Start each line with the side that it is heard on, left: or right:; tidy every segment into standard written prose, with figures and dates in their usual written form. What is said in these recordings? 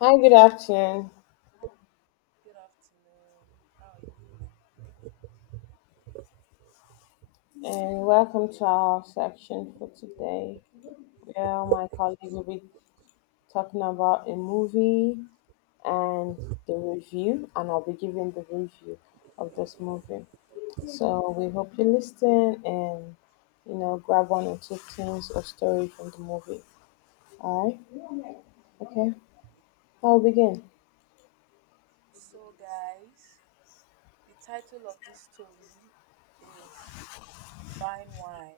left: Hi, good afternoon,
right: Good afternoon. How are you doing?
left: and welcome to our section for today, where
right: Thank
left: my
right: you.
left: colleague
right: So,
left: will be talking about a movie and the review, and I'll be giving the review of this movie. So we hope you listen and grab one or two things or story from the movie. All right, okay, I'll begin.
right: so guys, the title of this story is Fine Wine.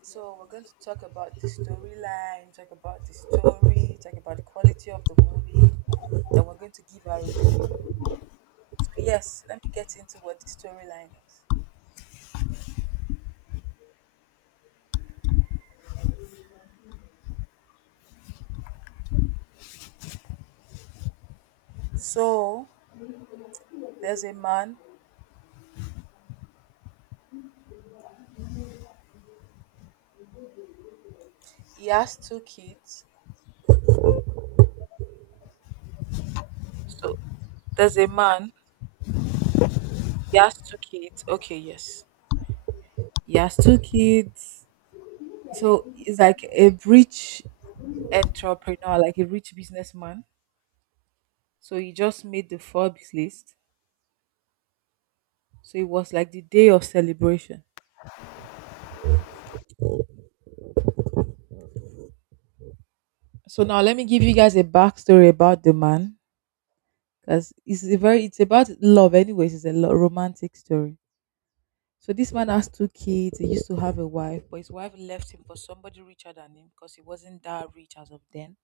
right: So, we're going to talk about the storyline, talk about the story, talk about the quality of the movie. Then, we're going to give our review. So, yes, let me get into what the storyline is. So, there's a man, he has two kids. So, there's a man, he has two kids. Okay, yes. He has two kids. So he's like a rich entrepreneur, like a rich businessman. So he just made the Forbes list. So it was like the day of celebration. So now let me give you guys a backstory about the man, because it's a very it's about love. Anyways, it's a romantic story. So this man has two kids. He used to have a wife, but his wife left him for somebody richer than him because he wasn't that rich as of then.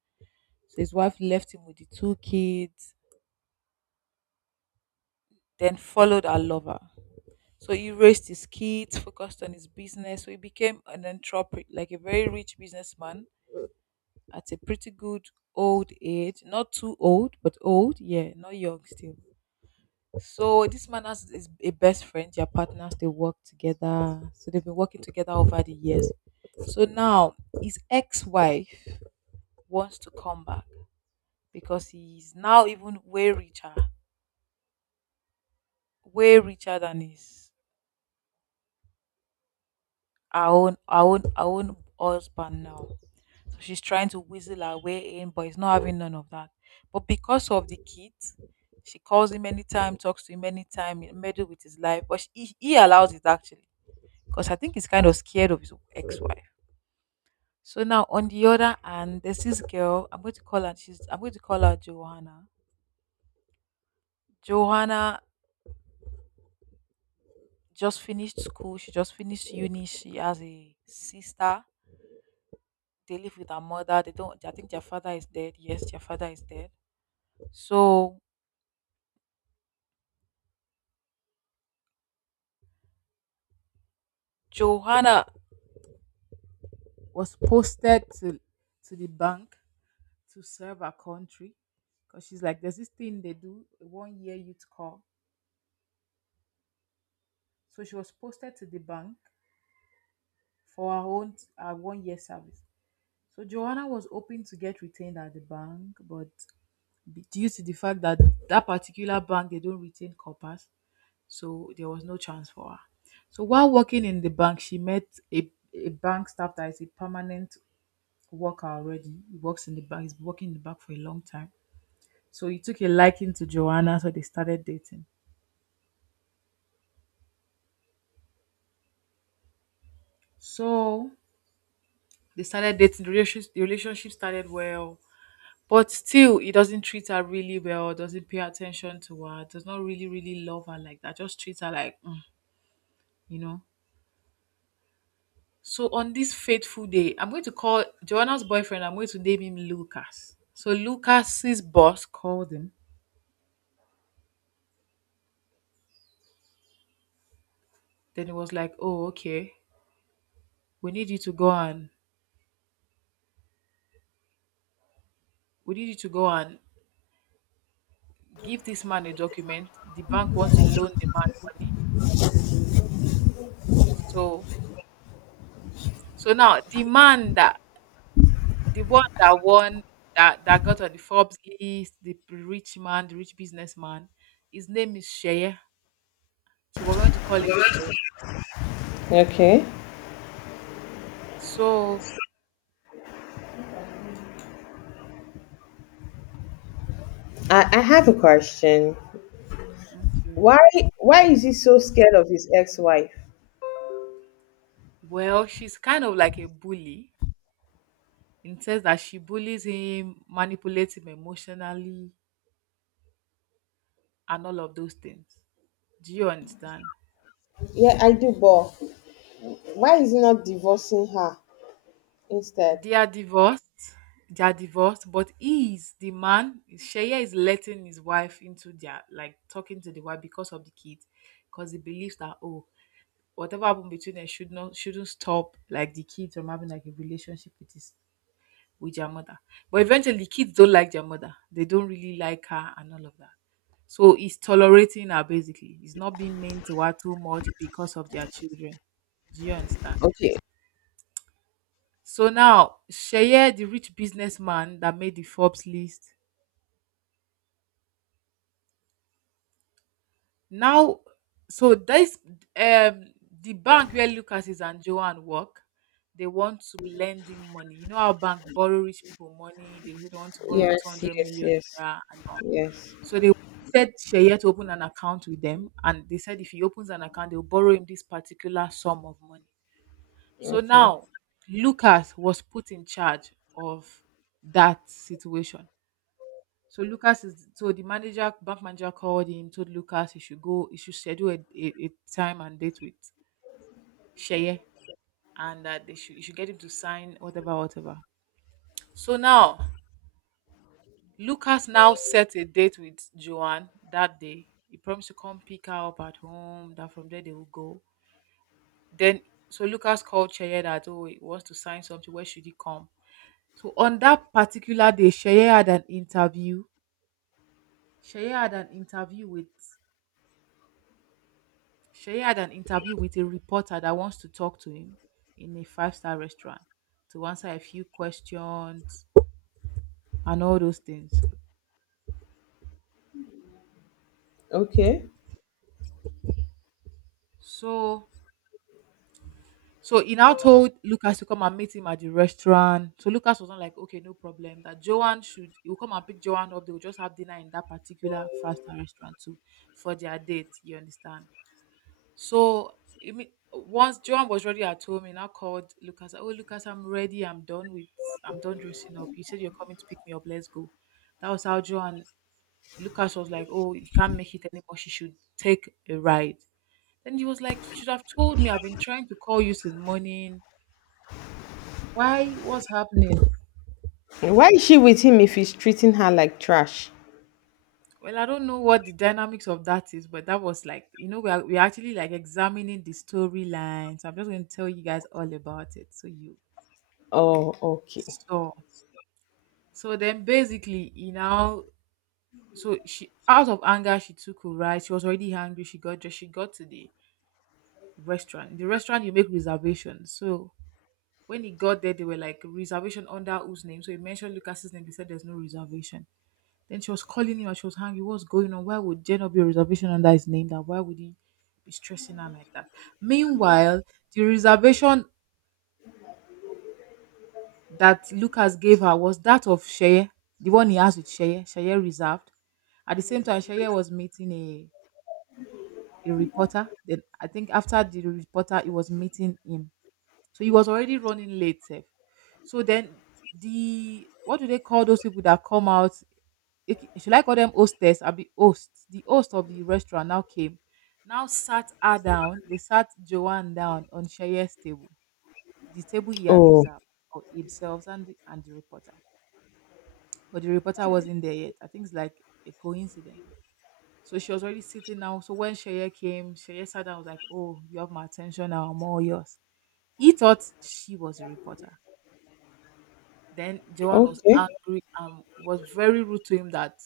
right: So his wife left him with the two kids, then followed her lover. So he raised his kids, focused on his business. So he became an entrepreneur, like a very rich businessman at a pretty good old age. Not too old, but old. Yeah, not young still. So this man has is a best friend. Their partners. They work together. So they've been working together over the years. So now his ex-wife wants to come back because he's now even way richer than his our own husband now. So she's trying to weasel her way in, but he's not having none of that. But because of the kid, she calls him anytime, talks to him anytime, meddle with his life. But he allows it actually, because I think he's kind of scared of his ex-wife. So now on the other hand, there's this girl. I'm going to call her. She's. I'm going to call her Johanna. Johanna just finished school. She just finished uni. She has a sister. They live with her mother. They don't. I think their father is dead. Yes, their father is dead. So Johanna was posted to the bank to serve her country because she's like there's this thing they do a 1 year youth corps. So she was posted to the bank for her 1 year service. So Joanna was hoping to get retained at the bank, but due to the fact that that particular bank, they don't retain coppers, so there was no chance for her. So while working in the bank, she met a bank staff that is a permanent worker already. He's working in the bank for a long time. So he took a liking to Joanna, so they started dating. So they started dating. The relationship started well, but still, he doesn't treat her really well. Doesn't pay attention to her. Does not really, really love her like that. Just treats her like, you know. So on this fateful day, I'm going to call Joanna's boyfriend. I'm going to name him Lucas. So Lucas's boss called him. Then he was like, "Oh, okay. We need you to go and we need you to go and give this man a document. The bank wants to loan the man money. So so now the man that the one that won that that got on the Forbes list, the rich man, the rich businessman, his name is Sheye. So we're going to call him Sheye.
left: Okay,
right: So
left: I have a question.
right: okay.
left: Why why is he so scared of his ex-wife?
right: Well, she's kind of like a bully in the sense that she bullies him, manipulates him emotionally, and all of those things. Do you understand?
left: Yeah, I do, but why is he not divorcing her instead?
right: They are divorced. They are divorced, but he is the man. Sheye is letting his wife into their like talking to the wife because of the kids, because he believes that, oh, whatever happened between them shouldn't stop like the kids from having like a relationship with his with their mother. But eventually, the kids don't like their mother. They don't really like her and all of that. So he's tolerating her basically. He's not being mean to her too much because of their children. Do you understand?
left: Okay.
right: So now Sheye the rich businessman that made the Forbes list. Now so this um the bank where Lucas is and Joanne work, they want to be lending money. You know how bank borrow rich people money, they say they want to borrow you
left: Yes,
right: 200
left: yes,
right: million
left: yes,
right: naira and all.
left: yes.
right: So they wanted Sheye to open an account with them and they said if he opens an account, they'll borrow him this particular sum of money. So
left: Okay.
right: now Lucas was put in charge of that situation. So Lucas is so the manager, bank manager called him, told Lucas he should go, he should schedule a time and date with Sheye, and that they should, you should get him to sign whatever, whatever. So now Lucas now set a date with Joanne that day. He promised to come pick her up at home. That from there they will go. Then so Lucas called Sheye that, oh, he wants to sign something. Where should he come? So on that particular day, Sheye had an interview. Sheye had an interview with a reporter that wants to talk to him in a five-star restaurant to answer a few questions and all those things.
left: Okay.
right: So so he now told Lucas to come and meet him at the restaurant. So Lucas was not like, okay, no problem. That Joanne should he will come and pick Joanne up. They will just have dinner in that particular five-star restaurant too for their date. You understand? So once John was ready at home, and I called Lucas. Oh, Lucas, I'm ready. I'm done with. I'm done dressing up. You said you're coming to pick me up. Let's go. That was how John. Lucas was like, oh, you can't make it anymore. She should take a ride. Then he was like, you should have told me. I've been trying to call you since morning. Why? What's happening?
left: Why is she with him if he's treating her like trash?
right: Well, I don't know what the dynamics of that is, but that was like, you know, we are actually like examining the storyline. So I'm just going to tell you guys all about it. So you
left: Oh, okay.
right: saw. So then basically, you know, so she out of anger she took a ride. She was already hungry. She got to the restaurant. The restaurant you make reservations. So when he got there, they were like reservation under whose name. So he mentioned Lucas's name. They said there's no reservation. Then she was calling him and she was hungry. What's going on? Why would there not be a reservation under his name? That why would he be stressing her like that? Meanwhile, the reservation that Lucas gave her was that of Sheye, the one he has with Sheye, Sheye reserved. At the same time, Sheye was meeting a reporter. Then I think after the reporter, he was meeting him. So he was already running late. Sef. So then the what do they call those people that come out? Should I call them hostess? I'll be host. The host of the restaurant now came. Now sat her down. They sat Joanne down on Sheye's table, the table he had
left: Oh,
right: reserved for himself and and the reporter. But the reporter wasn't there yet. I think it's like a coincidence. So she was already sitting now. So when Sheye came, Sheye sat down and was like, oh, you have my attention now, I'm all yours. He thought she was a reporter. Then Joanne was
left: okay.
right: angry and was very rude to him that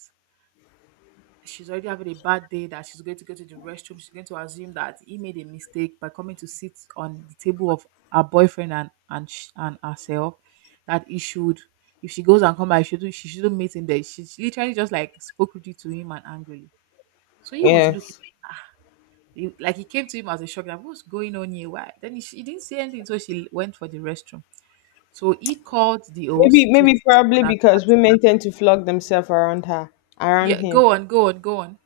right: she's already having a bad day that she's going to go to the restroom, she's going to assume that he made a mistake by coming to sit on the table of her boyfriend and and herself. That he should if she goes and come back, she shouldn't meet him there. She literally just like spoke rudely to him and angrily. So he was looking
left: Yes.
right: like he came to him as a shock. Like what's going on here? Why then he, she didn't say anything. So she went for the restroom. So he called the host to sit
left: Probably
right: on another
left: because
right: table.
left: women tend to flog themselves around her, around
right: Yeah,
left: him.
right: go on.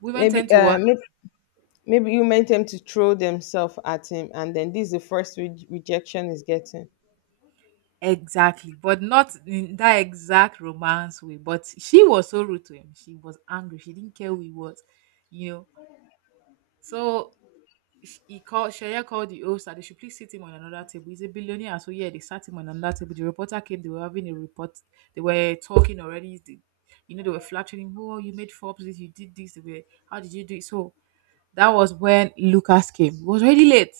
right: Women tend
left: Maybe,
right: to
left: uh,
right: what?
left: maybe, maybe you meant them to throw themselves at him, and then this is the first rejection is getting.
right: Exactly, but not in that exact romance way. But she was so rude to him. She was angry. She didn't care who he was, you know. So he called Shaya called the host that they should please sit him on another table. He's a billionaire, so yeah, they sat him on another table. The reporter came. They were having a report. They were talking already. They, you know, they were flattering him. Oh, you made Forbes this. You did this. They were, how did you do it? So that was when Lucas came. It was already late.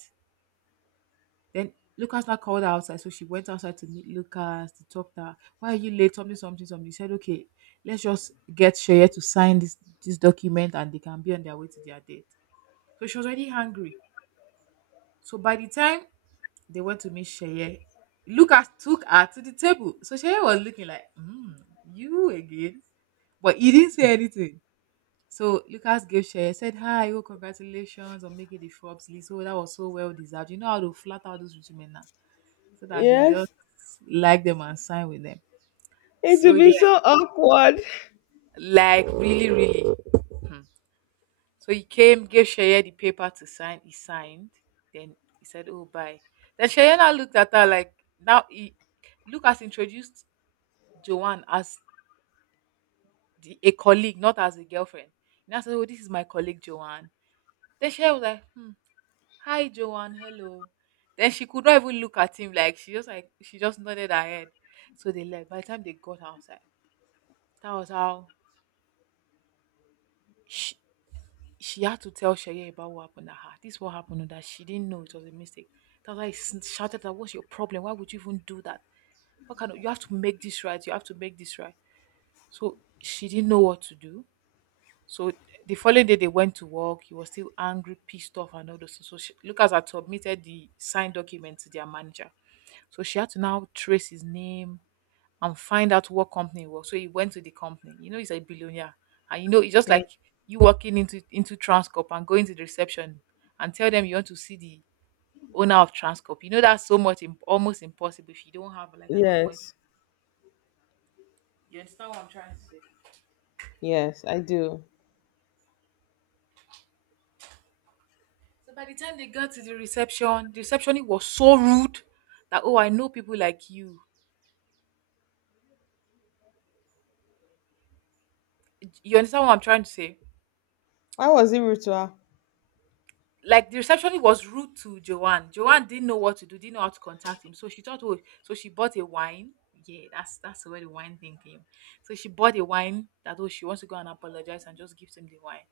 right: Then Lucas now called her outside, so she went outside to meet Lucas to talk to her. Why are you late? Something, something, something. He said, okay, let's just get Sheye to sign this document, and they can be on their way to their date. So she was already hungry. So by the time they went to meet Sheye, Lucas took her to the table. So Sheye was looking like, mm, you again, but he didn't say anything. So Lucas gave Sheye said, hi, oh, congratulations on making the Forbes list. Oh, that was so well deserved. You know how to flat out those rich men now, so that they will just
left: Yes,
right: like them and sign with them.
left: it
right: So
left: will
right: yeah,
left: be so awkward.
right: like really, really. Hmm. So he came, gave Sheye the paper to sign. He signed. Then he said, "Oh, bye." Then Sheye now looked at her like now he Luke has introduced Joanne as the, a colleague, not as a girlfriend. He now said, "Oh, this is my colleague Joanne." Then Sheye was like, "Hmm, hi Joanne, hello." Then she could not even look at him. Like she just nodded her head. So they left. By the time they got outside, that was how she, she had to tell Shaye about what happened to her. This is what happened to that. She didn't know it was a mistake. That's why shouted that what's your problem? Why would you even do that? What kind of you have to make this right? You have to make this right. So she didn't know what to do. So the following day they went to work. He was still angry, pissed off, and all those things. So she, Lucas had submitted the signed document to their manager. So she had to now trace his name and find out what company it was. So he went to the company. You know, he's a billionaire. And you know, it's just
left: Yeah.
right: like you walking into Transcorp and going to the reception and tell them you want to see the owner of Transcorp. You know, that's so much almost impossible if you don't have like an appointment.
left: Yes,
right: You understand what I'm trying to say?
left: yes, I do.
right: So by the time they got to the reception, the receptionist was so rude that oh, I know people like you. You understand what I'm trying to say?
left: Why was he rude to her?
right: Like the receptionist was rude to Joanne. Joanne didn't know what to do, didn't know how to contact him. So she thought, oh, so she bought a wine. Yeah, that's where the wine thing came. So she bought a wine that oh she wants to go and apologize and just give him the wine.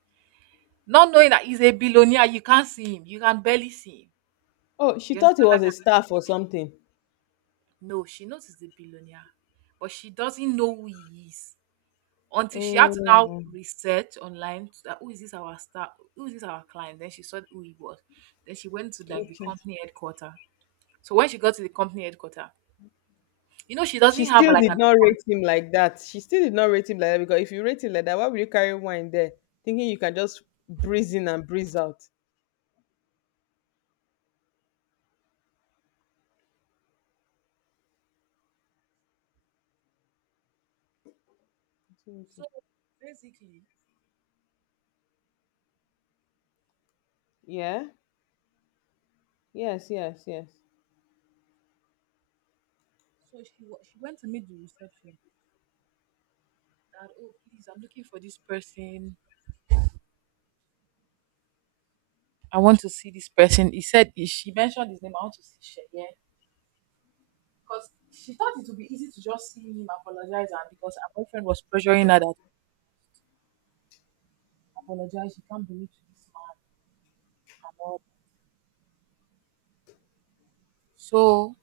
right: Not knowing that he's a billionaire, you can't see him. You can barely see him.
left: Oh, she
right: You
left: thought he
right: understand that?
left: was a staff or something.
right: No, she knows he's a billionaire, but she doesn't know who he is until she had to now
left: Oh,
right: research online to that who is this our star, who is this our client. Then she saw who he was. Then she went to like the
left: okay.
right: company headquarters. So when she got to the company headquarter, you know, she
left: She
right: doesn't have
left: still
right: like
left: did
right: an,
left: not rate him like that. She still did not rate him like that because if you rate him like that, why would you carry wine there, thinking you can just breeze in and breeze out?
right: so basically,
left: Yeah. Yes. Yes. Yes.
right: so she went to meet the reception that oh please I'm looking for this person. I want to see this person. He said she mentioned his name. I want to see Sheye because she thought it would be easy to just see him apologize and because her boyfriend was pressuring her that apologize. She can't believe to this man and all that. So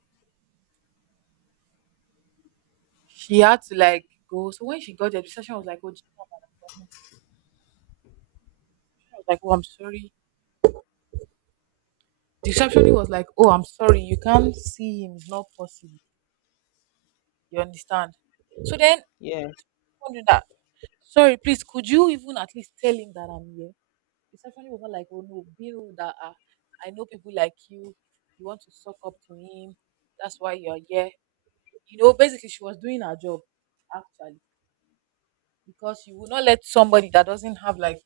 right: she had to like go. So when she got there, the reception was like oh do you have an appointment? She was like oh I'm sorry, the receptionist was like, "Oh, I'm sorry, you can't see him. It's not possible. You understand?" So then,
left: Yes.
right: wondering that, sorry, please, could you even at least tell him that I'm here? Receptionist was not like, "Oh no, be rude. That I know people like you. You want to suck up to him. That's why you're here." You know, basically, she was doing her job actually because you will not let somebody that doesn't have like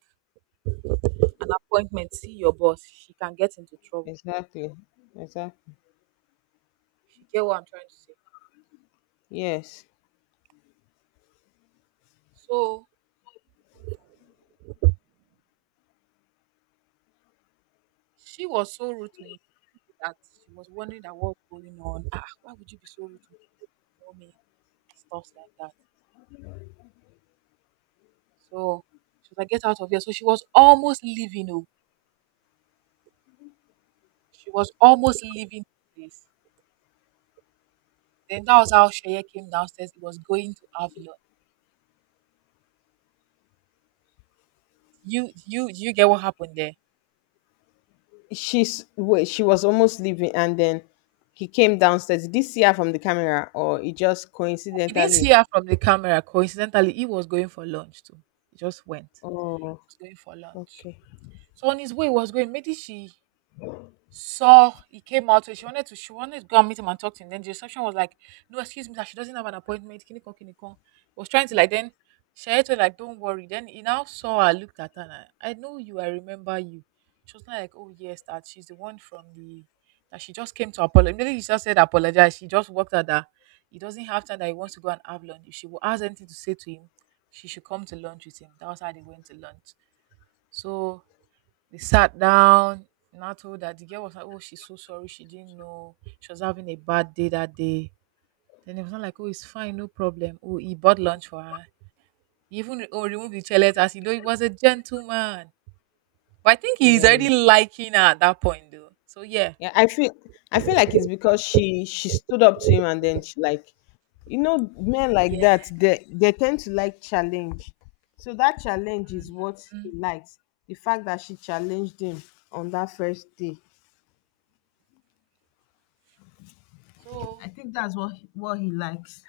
right: an appointment see your boss. She can get into trouble.
left: Exactly. Exactly.
right: If you get what I'm trying to say.
left: Yes.
right: So she was so rude to him that she was wondering that what's going on. Ah, why would you be so rude to me? You don't know me, stuff like that. So she was like, get out of here. So she was almost leaving. Oh, she was almost leaving the place. Then that was how Sheye came downstairs. He was going to have lunch. You get what happened there?
left: She's wait. She was almost leaving, and then he came downstairs. Did he see her from the camera, or it just
right: He didn't see
left: coincidentally?
right: her from the camera. Coincidentally, he was going for lunch too. He just went.
left: Oh,
right: He was going for lunch.
left: okay.
right: So on his way, he was going. Maybe she saw he came out. So she wanted to go and meet him and talk to him. Then the reception was like, no, excuse me, that she doesn't have an appointment. Kiniko Kiniko. Was trying to like then Share it like, don't worry. Then he now saw her, looked at her, and I know you, I remember you. She was not like, oh yes, that she's the one from the, that she just came to apologize. Immediately she just said apologize. She just worked out that he doesn't have time that he wants to go and have lunch. If she has anything to say to him, she should come to lunch with him. That was how they went to lunch. So they sat down, and I told her the girl was like, oh, she's so sorry, she didn't know. She was having a bad day that day. Then it was not like, oh, it's fine, no problem. Oh, he bought lunch for her. He even oh, removed the chair as you know he was a gentleman. But I think he's
left: Yeah.
right: already liking her at that point though. So yeah.
left: Yeah, I feel I feel like it's because she stood up to him and then she like, you know, men like
right: Yeah.
left: that, they tend to like challenge. So that challenge is what he
right: Mm.
left: likes. The fact that she challenged him on that first day.
right: So
left: I think that's what he likes.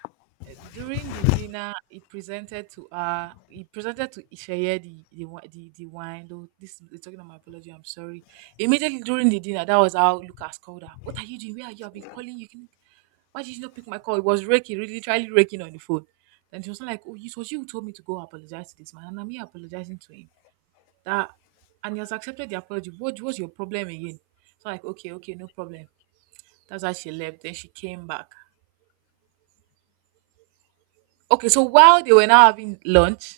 right: eh, during the dinner he presented to Isheye the wine though, this is talking about my apology, I'm sorry. Immediately during the dinner that was how Lucas called her, what are you doing, where are you, I've been calling you, why did you not pick my call, it was raking, really literally raking on the phone, and she was like oh it was you who told me to go apologize to this man and I'm here apologizing to him that, and he has accepted the apology, what was your problem again? So like okay okay no problem. That's how she left then she came back. Okay, so while they were now having lunch,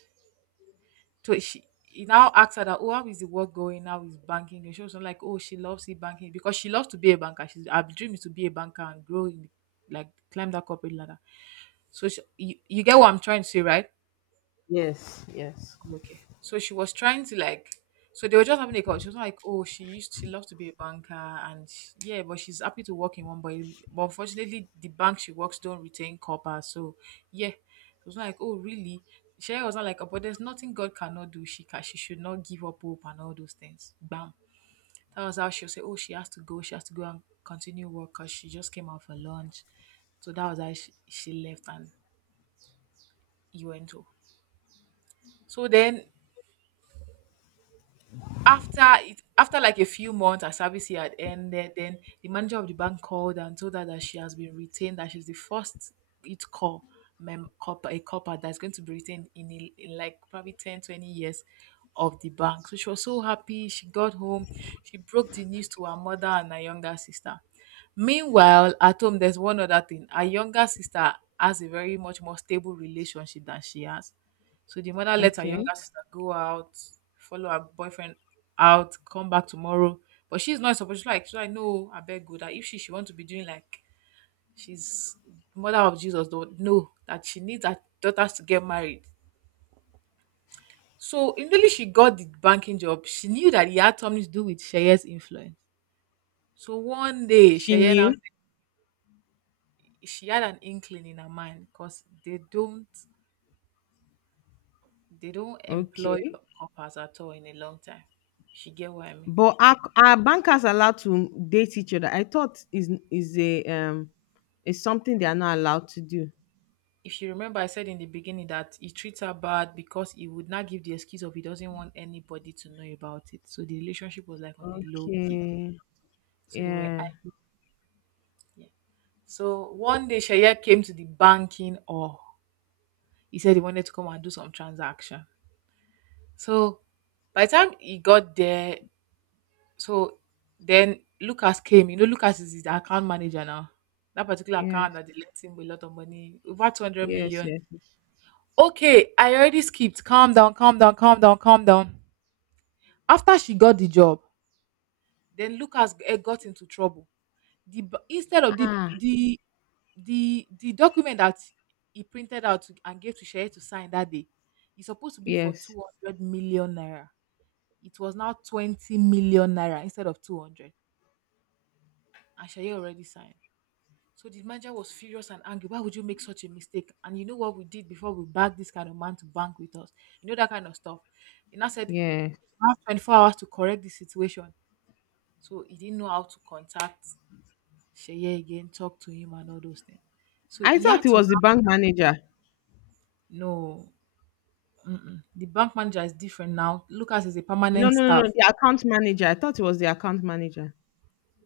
right: so she, he now asks her that, oh, how is the work going now with banking? And she was like, oh, she loves it banking because she loves to be a banker. She's her dream is to be a banker and grow in, like climb that corporate ladder. So she, you get what I'm trying to say, right?
left: Yes, yes.
right: Okay. So she was trying to like, so they were just having a call. She was like, oh, she loves to be a banker, and yeah, but she's happy to work in one. But unfortunately, the bank she works don't retain copper. So yeah, it was like, oh, really? Sherry was not like, oh, but there's nothing God cannot do. She should not give up hope and all those things. Bam. That was how she'll say, oh, she has to go. She has to go and continue work because she just came out for lunch. So that was how she left and he went to. So then after it, after like a few months her service year had ended, then the manager of the bank called and told her that she has been retained, that she's the first it call mem copper, a copper that's going to be retained in, a, in like probably 10 to 20 years of the bank. So she was so happy. She got home. She broke the news to her mother and her younger sister. Meanwhile at home, there's one other thing, her younger sister has a very much more stable relationship than she has. So the mother let her younger
left: Okay.
right: sister go out, follow her boyfriend out, come back tomorrow. But she's not supposed, no, I beg good that if she want to be doing like, she's mother of Jesus, though no, that she needs her daughters to get married. So immediately she got the banking job, she knew that he had something to do with Sheye's influence. So one day
left: She
right: Sheye now,
left: knew.
right: she had an inkling in her mind because they don't, they don't employ
left: Okay.
right: coppers at all in a long time. She get what I mean.
left: But are bankers allowed to date each other? I thought is a is something they are not allowed to do.
right: If you remember, I said in the beginning that he treats her bad because he would not give the excuse of he doesn't want anybody to know about it. So the relationship was like on a low key.
left: Okay.
right: So they were
left: Yeah.
right: acting. So one day Shaya came to the banking or he said he wanted to come and do some transaction. So by the time he got there, so then Lucas came. You know, Lucas is the account manager now. That particular account
left: Yes.
right: that they lent him with a lot of money, over 200
left: Yes.
right: million.
left: Yes.
right: Okay, I already skipped. Calm down, calm down, calm down, calm down. After she got the job, then got into trouble. Instead of
left: Ah.
right: the document that he printed out and gave to Sheye to sign that day, it's supposed to be for
left: Yes.
right: 200 million naira. It was now 20 million naira instead of 200, and Sheye already signed. So the manager was furious and angry. Why would you make such a mistake? And you know what we did before we bagged this kind of man to bank with us? You know that kind of stuff. He now said,
left: Yes.
right: "I have 24 hours to correct this situation. So he didn't know how to contact Sheye again, talk to him and all those things. So
left: I
right: he
left: thought
right: had
left: it
right: to,
left: was the bank manager.
right: no. Mm-mm. The bank manager is different now. Lucas is a
left: No,
right: permanent
left: no, no, no.
right: staff.
left: The account manager. I thought it was the account manager.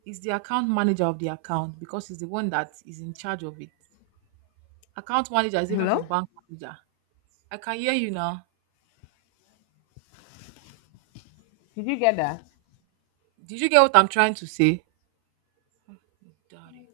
right: He's the account manager of the account because he's the one that is in charge of it. Account manager is different
left: Hello?
right: from bank manager. I can hear you now.
left: Did you get that?
right: Did you get what I'm trying to say? Daddy.